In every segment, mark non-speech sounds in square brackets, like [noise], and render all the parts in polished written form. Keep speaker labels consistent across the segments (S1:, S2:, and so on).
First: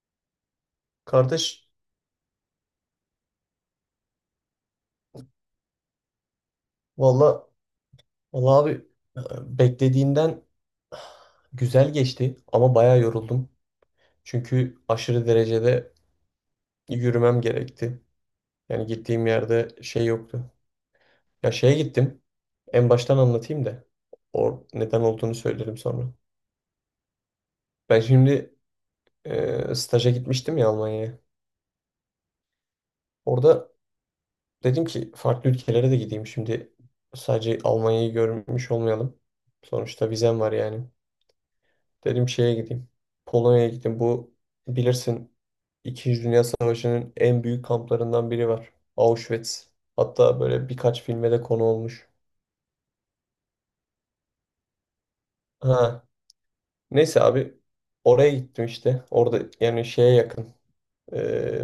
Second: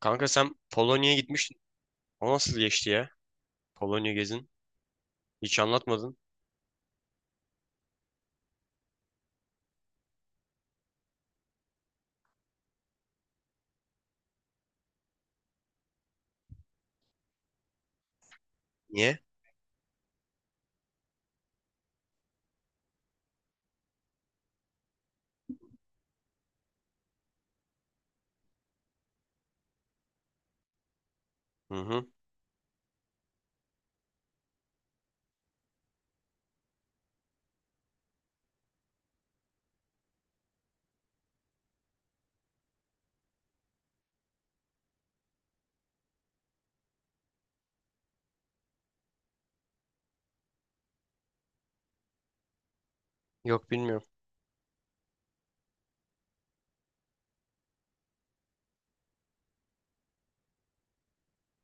S1: Kanka sen Polonya'ya gitmiştin.
S2: Kardeş,
S1: O nasıl geçti ya? Polonya gezin. Hiç anlatmadın.
S2: valla valla abi, e, beklediğimden güzel geçti ama bayağı yoruldum. Çünkü aşırı derecede yürümem gerekti. Yani
S1: Niye?
S2: gittiğim yerde şey yoktu. Ya şeye gittim. En baştan anlatayım da or neden olduğunu söylerim sonra. Ben şimdi staja gitmiştim ya Almanya'ya.
S1: Hı hı.
S2: Orada dedim ki farklı ülkelere de gideyim. Şimdi sadece Almanya'yı görmüş olmayalım. Sonuçta vizem var yani. Dedim şeye gideyim. Polonya'ya gittim. Bu bilirsin İkinci Dünya Savaşı'nın en büyük kamplarından biri var, Auschwitz. Hatta böyle birkaç filme de konu olmuş.
S1: Yok bilmiyorum.
S2: Ha. Neyse abi oraya gittim işte. Orada yani şeye yakın. e,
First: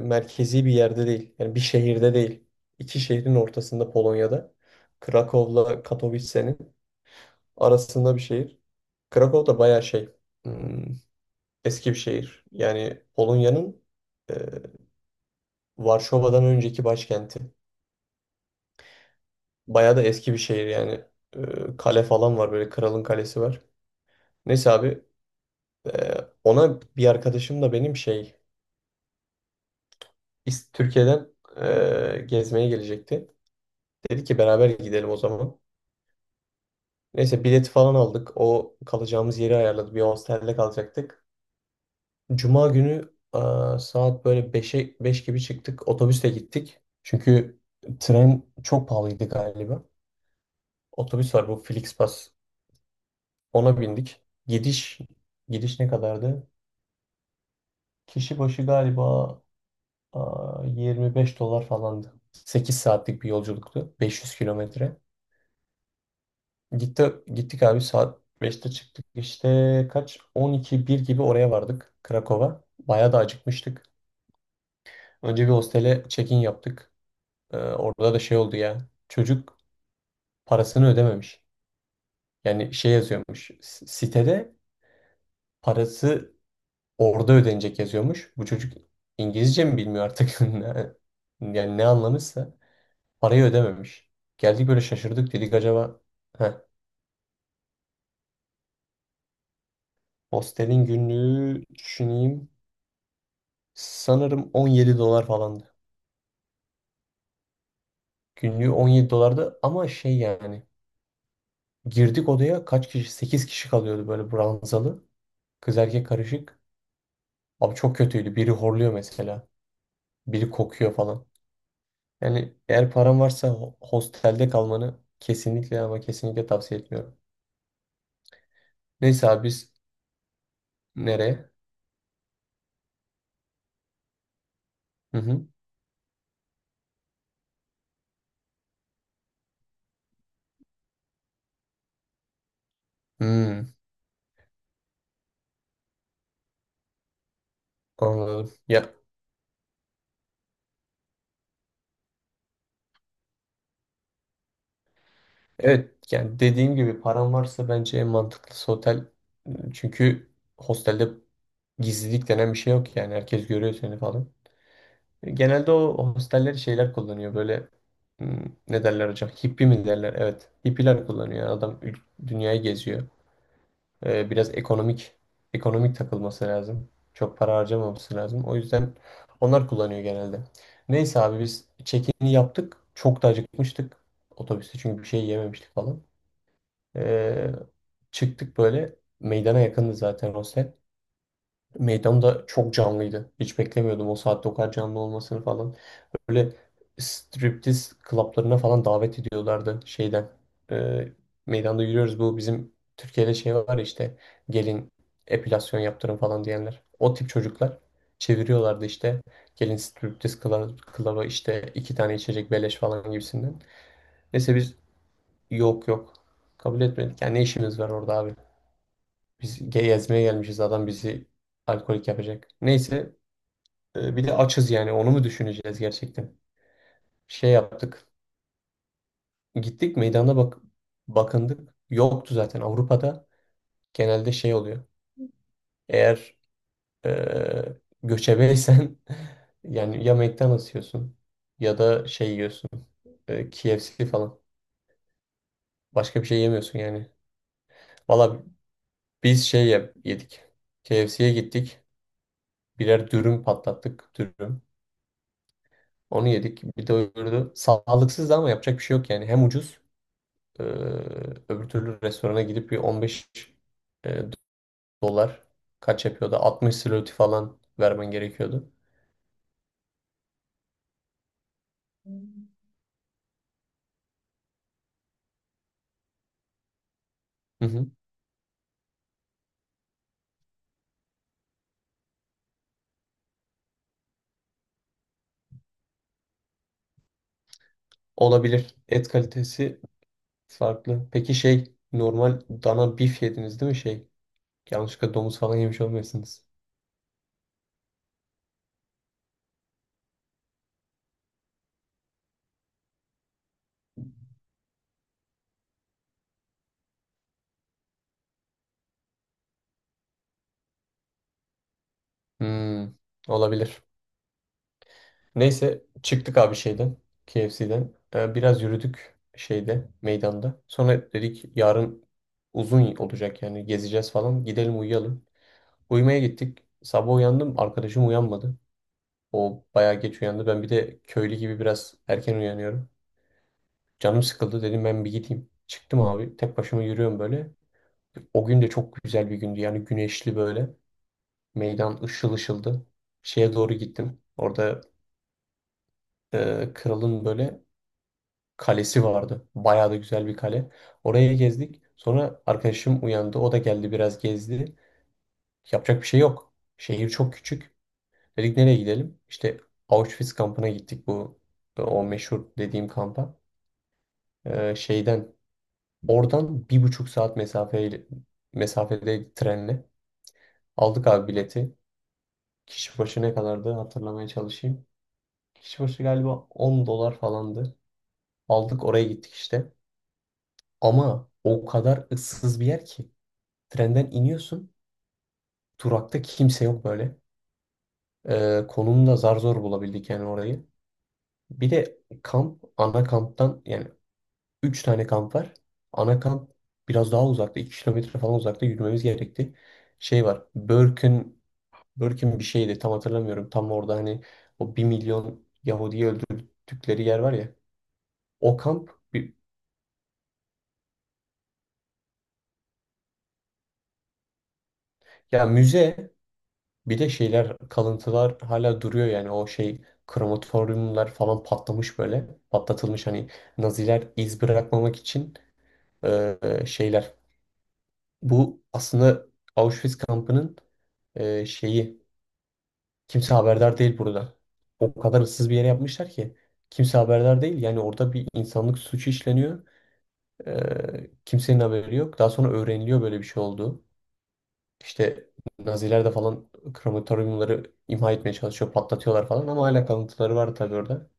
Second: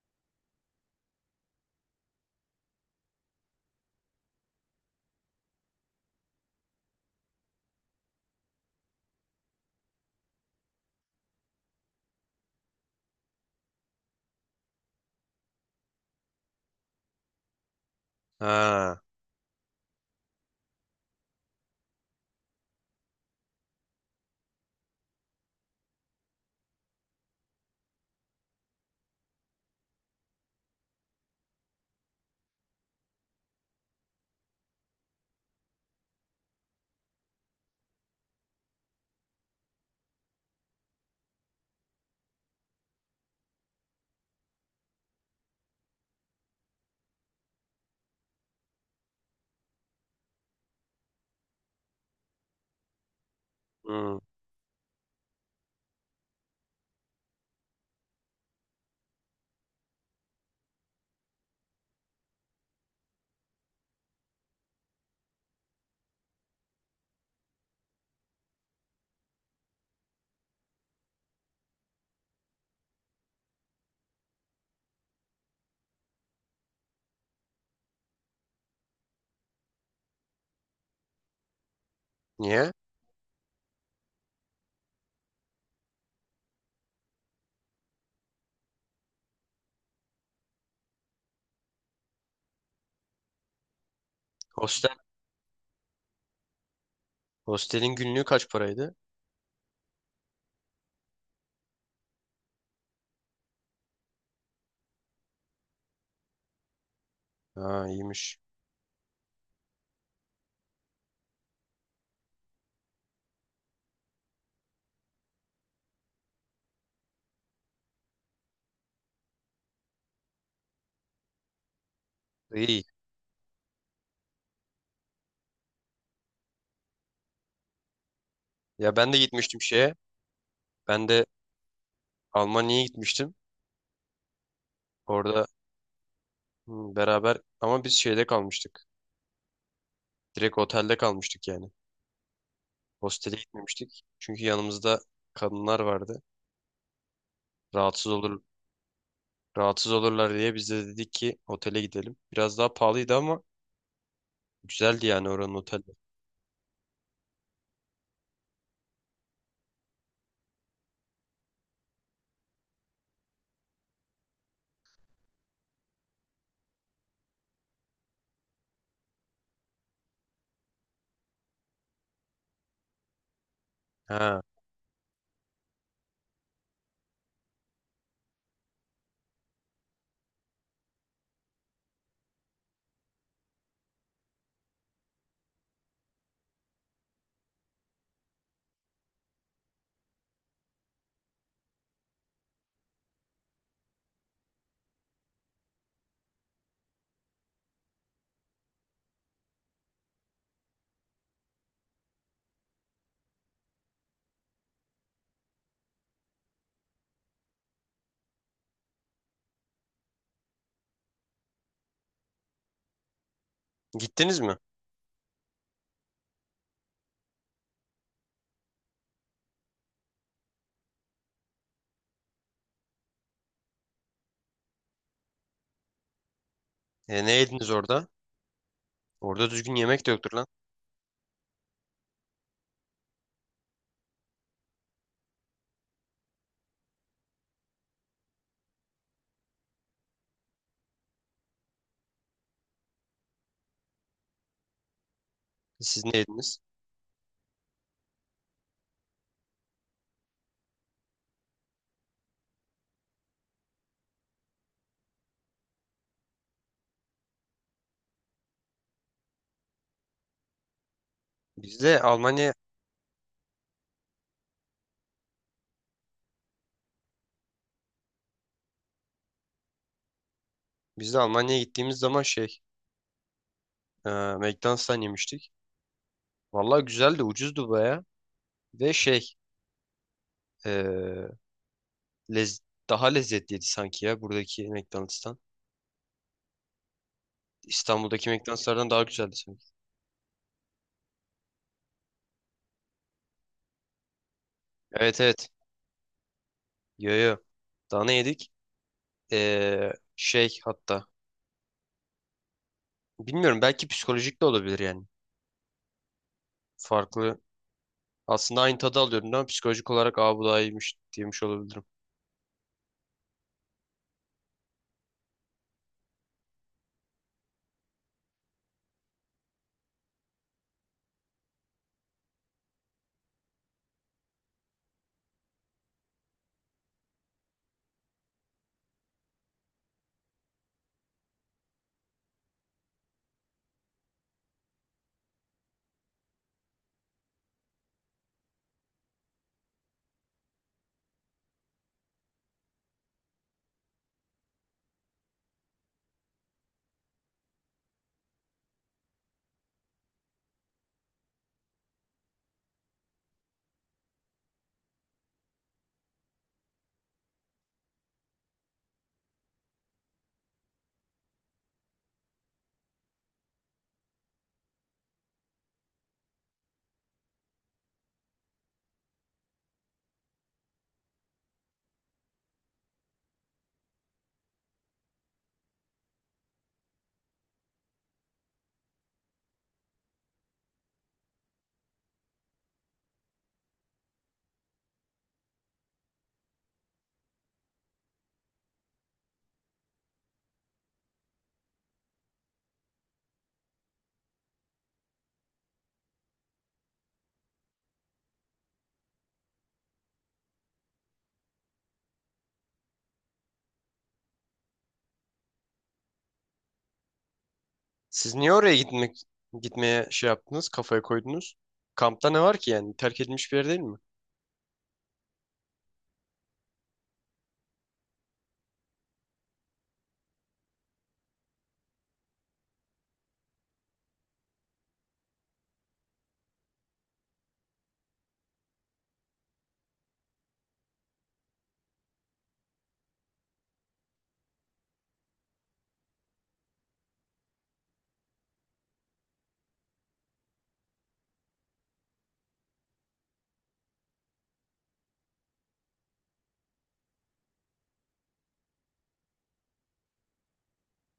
S2: merkezi bir yerde değil. Yani bir şehirde değil. İki şehrin ortasında Polonya'da. Krakow'la Katowice'nin arasında bir şehir. Krakow da bayağı şey. hmm, eski bir şehir. Yani Polonya'nın Varşova'dan önceki başkenti.
S1: Ha.
S2: Bayağı da eski bir şehir yani. Kale falan var, böyle kralın kalesi var. Neyse abi, e, ona bir arkadaşım da benim şey, Türkiye'den gezmeye gelecekti. Dedi ki beraber gidelim o zaman. Neyse bileti falan aldık. O kalacağımız yeri ayarladı. Bir hostelde kalacaktık. Cuma günü, saat böyle 5'e 5 gibi çıktık. Otobüsle gittik. Çünkü tren çok pahalıydı galiba. Otobüs var, bu Flixbus. Ona
S1: Hı.
S2: bindik. Gidiş gidiş ne kadardı? Kişi başı galiba, 25 dolar falandı. 8 saatlik bir yolculuktu. 500 kilometre. Gittik abi, saat beşte çıktık. İşte kaç? 12 bir gibi oraya vardık, Krakow'a. Bayağı da acıkmıştık. Önce bir hostele check-in yaptık. Orada da şey oldu ya. Çocuk parasını ödememiş.
S1: Niye?
S2: Yani şey yazıyormuş. Sitede parası orada ödenecek yazıyormuş. Bu çocuk İngilizce mi bilmiyor artık? [laughs] Yani ne anlamışsa parayı ödememiş. Geldik böyle
S1: Hostel.
S2: şaşırdık, dedik acaba. heh,
S1: Hostelin günlüğü kaç paraydı?
S2: Hostelin günlüğü, düşüneyim, sanırım 17 dolar falandı.
S1: Ha, iyiymiş.
S2: Günlüğü 17 dolardı ama şey yani, girdik odaya kaç kişi? 8 kişi kalıyordu, böyle ranzalı. Kız erkek karışık. Abi çok kötüydü. Biri horluyor mesela. Biri kokuyor falan. Yani
S1: İyi.
S2: eğer paran varsa hostelde kalmanı kesinlikle, ama kesinlikle tavsiye etmiyorum.
S1: Ya ben de
S2: Neyse abi
S1: gitmiştim
S2: biz,
S1: şeye. Ben de
S2: nereye?
S1: Almanya'ya gitmiştim.
S2: Hı
S1: Orada
S2: hı.
S1: hı, beraber ama biz şeyde kalmıştık. Direkt otelde kalmıştık yani. Hostele
S2: Hmm,
S1: gitmemiştik. Çünkü yanımızda kadınlar vardı. Rahatsız olur
S2: anladım. Ya
S1: Rahatsız olurlar diye biz de dedik ki otele gidelim. Biraz daha pahalıydı ama güzeldi yani oranın oteli.
S2: evet, yani dediğim gibi, param varsa bence en mantıklısı otel. Çünkü hostelde gizlilik denen bir şey yok, yani herkes görüyor seni falan. Genelde o hosteller şeyler kullanıyor, böyle, hmm, ne derler hocam? Hippie mi derler? Evet. Hippiler kullanıyor. Adam dünyayı geziyor. Ee,
S1: Ha.
S2: biraz ekonomik, ekonomik takılması lazım. Çok para harcamaması lazım. O yüzden onlar kullanıyor genelde. Neyse abi, biz check-in'i yaptık. Çok da acıkmıştık. Otobüste çünkü bir şey yememiştik falan. Ee, çıktık böyle meydana, yakındı zaten hostel. Meydan da çok canlıydı. Hiç beklemiyordum o saatte o kadar canlı olmasını falan. Böyle striptiz klaplarına falan davet ediyorlardı şeyden. Ee, meydanda yürüyoruz. Bu bizim Türkiye'de şey var ya işte, gelin epilasyon yaptırın falan diyenler. O tip çocuklar çeviriyorlardı işte. Gelin striptiz klaba işte, 2 tane içecek beleş falan gibisinden.
S1: Gittiniz
S2: Neyse
S1: mi?
S2: biz, yok, yok, kabul etmedik. Yani ne işimiz var orada abi? Biz gezmeye gelmişiz, adam bizi alkolik yapacak. Neyse bir de açız yani, onu mu düşüneceğiz gerçekten?
S1: E, ne
S2: Şey
S1: yediniz
S2: yaptık.
S1: orada? Orada düzgün
S2: Gittik
S1: yemek de yoktur
S2: meydana,
S1: lan.
S2: bakındık. Yoktu. Zaten Avrupa'da genelde şey oluyor. Eğer eee göçebeysen, [laughs] yani ya McDonald's yiyorsun, ya da şey yiyorsun, KFC falan.
S1: Siz ne
S2: Başka bir şey
S1: yediniz?
S2: yemiyorsun yani. Valla biz şey yedik. KFC'ye gittik. Birer dürüm patlattık. Dürüm. Onu yedik. Bir de öbürü sağlıksız ama yapacak bir şey yok yani. Hem ucuz, eee öbür
S1: Biz
S2: türlü
S1: de
S2: restorana
S1: Almanya
S2: gidip bir 15 dolar, kaç yapıyordu, 60 zloty falan vermen gerekiyordu.
S1: Biz de Almanya'ya gittiğimiz zaman şey e, McDonald's'tan yemiştik. Vallahi güzeldi,
S2: Hı
S1: ucuzdu
S2: hı.
S1: baya. Ve şey, e, lez- daha lezzetliydi sanki ya buradaki McDonald's'tan. İstanbul'daki
S2: Olabilir.
S1: McDonald's'lardan daha
S2: Et
S1: güzeldi sanki.
S2: kalitesi farklı. Peki şey, normal dana bif yediniz değil mi şey? Yanlışlıkla
S1: Evet,
S2: domuz
S1: evet.
S2: falan yemiş olmayasınız.
S1: Yo, yo. Daha ne yedik? E, şey hatta. Bilmiyorum, belki psikolojik de olabilir yani. Farklı. Aslında aynı tadı alıyorum ama psikolojik olarak aa bu daha iyiymiş diyemiş olabilirim.
S2: Hmm, olabilir. Neyse, çıktık abi şeyden, KFC'den. Biraz yürüdük şeyde, meydanda. Sonra dedik yarın uzun olacak yani, gezeceğiz falan. Gidelim uyuyalım. Uyumaya gittik. Sabah uyandım, arkadaşım uyanmadı. O bayağı geç uyandı. Ben bir de köylü gibi biraz erken uyanıyorum. Canım sıkıldı, dedim ben bir gideyim. Çıktım abi, tek başıma yürüyorum böyle. O gün de çok güzel bir gündü. Yani güneşli böyle. Meydan ışıl ışıldı. Şeye doğru gittim. Orada kralın böyle kalesi vardı. Bayağı da güzel bir kale. Oraya gezdik. Sonra arkadaşım uyandı. O da geldi, biraz gezdi. Yapacak bir şey yok. Şehir çok küçük. Dedik nereye gidelim? İşte Auschwitz kampına gittik, bu o meşhur dediğim kampa. Şeyden, oradan 1,5 saat mesafede trenle, aldık abi bileti. Kişi başı ne kadardı, hatırlamaya çalışayım. Kişi başı galiba 10 dolar falandı. Aldık, oraya gittik işte. Ama o kadar ıssız bir yer ki. Trenden iniyorsun. Durakta kimse yok böyle. Konumu zar zor bulabildik yani orayı. Bir de ana kamptan yani, 3 tane kamp var. Ana kamp biraz daha uzakta. 2 kilometre falan uzakta, yürümemiz gerekti. Şey var, Börkün, bir şeydi, tam hatırlamıyorum. Tam orada hani o 1 milyon Yahudi'yi öldürdükleri yer var ya.
S1: Siz niye
S2: O
S1: oraya
S2: kamp,
S1: gitmek Gitmeye şey yaptınız, kafaya koydunuz? Kampta ne var ki yani? Terk edilmiş bir yer değil mi?
S2: ya müze, bir de şeyler, kalıntılar hala duruyor yani. O şey, krematoryumlar falan patlamış böyle. Patlatılmış, hani Naziler iz bırakmamak için e, şeyler. Bu aslında Auschwitz kampının şeyi. Kimse haberdar değil burada. O kadar ıssız bir yere yapmışlar ki. Kimse haberdar değil. Yani orada bir insanlık suçu işleniyor. Kimsenin haberi yok. Daha sonra öğreniliyor böyle bir şey olduğu. İşte Naziler de falan krematoryumları imha etmeye çalışıyor. Patlatıyorlar falan ama hala kalıntıları var tabii orada.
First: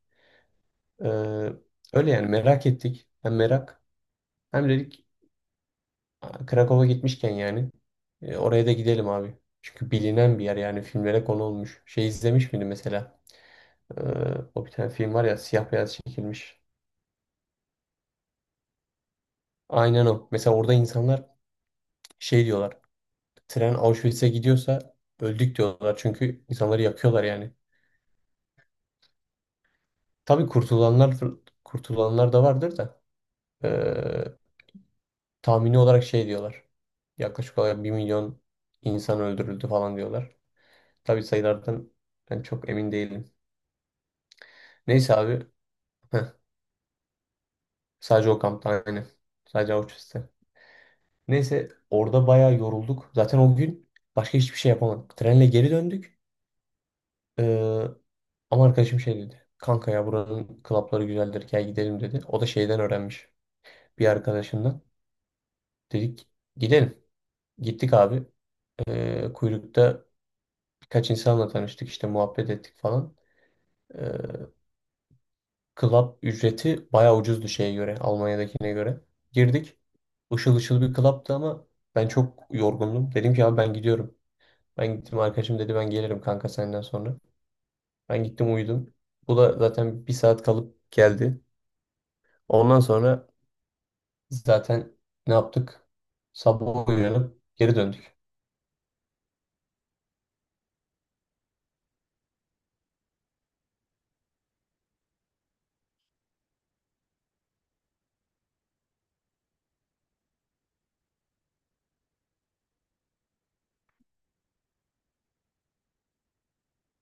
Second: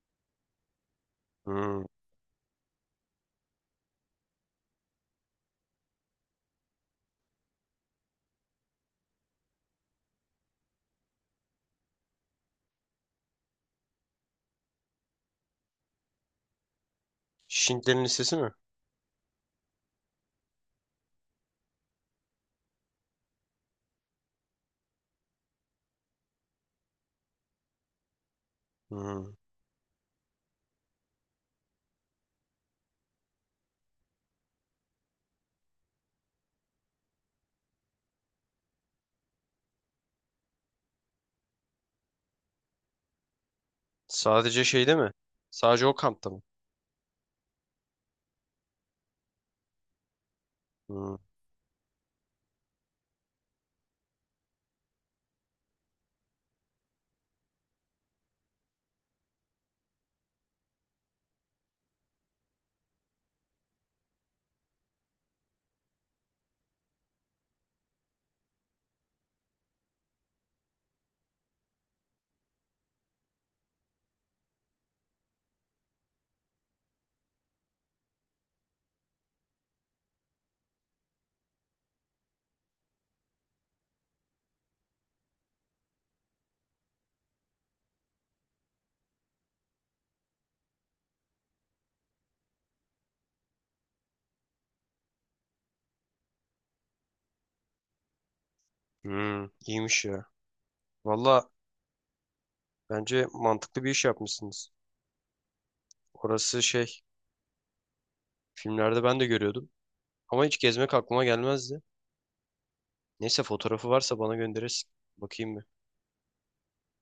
S2: Ee,
S1: Hmm.
S2: öyle yani, merak ettik. Hem merak, hem dedik, "Aa, Krakow'a gitmişken yani oraya da gidelim abi." Çünkü bilinen bir yer yani, filmlere konu olmuş. Şey izlemiş miydin mesela? Ee, o bir tane film var ya, siyah beyaz çekilmiş.
S1: Şintlerin lisesi mi?
S2: Aynen o. Mesela orada insanlar şey diyorlar. Tren Auschwitz'e gidiyorsa öldük diyorlar. Çünkü insanları yakıyorlar yani.
S1: Hmm.
S2: Tabii kurtulanlar, da vardır da, ee, tahmini olarak şey diyorlar. Yaklaşık olarak 1 milyon insan öldürüldü falan diyorlar. Tabii sayılardan ben çok emin değilim.
S1: Sadece şeyde mi?
S2: Neyse abi.
S1: Sadece o kampta
S2: Heh,
S1: mı?
S2: sadece o kampta, aynı. Sadece Auschwitz'te.
S1: Hmm.
S2: Neyse, orada bayağı yorulduk. Zaten o gün başka hiçbir şey yapamadık. Trenle geri döndük. Ee, ama arkadaşım şey dedi. Kanka ya buranın klapları güzeldir, gel gidelim dedi. O da şeyden öğrenmiş, bir arkadaşından. Dedik gidelim. Gittik abi. Kuyrukta birkaç insanla tanıştık işte, muhabbet ettik falan. Ee, club ücreti bayağı ucuzdu, şeye göre, Almanya'dakine göre. Girdik. Işıl ışıl bir club'tı ama ben çok yorgundum. Dedim ki abi ben gidiyorum. Ben gittim, arkadaşım dedi ben gelirim kanka senden sonra. Ben gittim uyudum. Bu da zaten 1 saat kalıp geldi. Ondan sonra zaten ne yaptık? Sabah uyanıp geri döndük.
S1: Hmm. İyiymiş ya. Valla bence mantıklı bir iş yapmışsınız. Orası şey, filmlerde ben de görüyordum. Ama hiç gezmek aklıma gelmezdi. Neyse fotoğrafı varsa bana gönderirsin. Bakayım bir.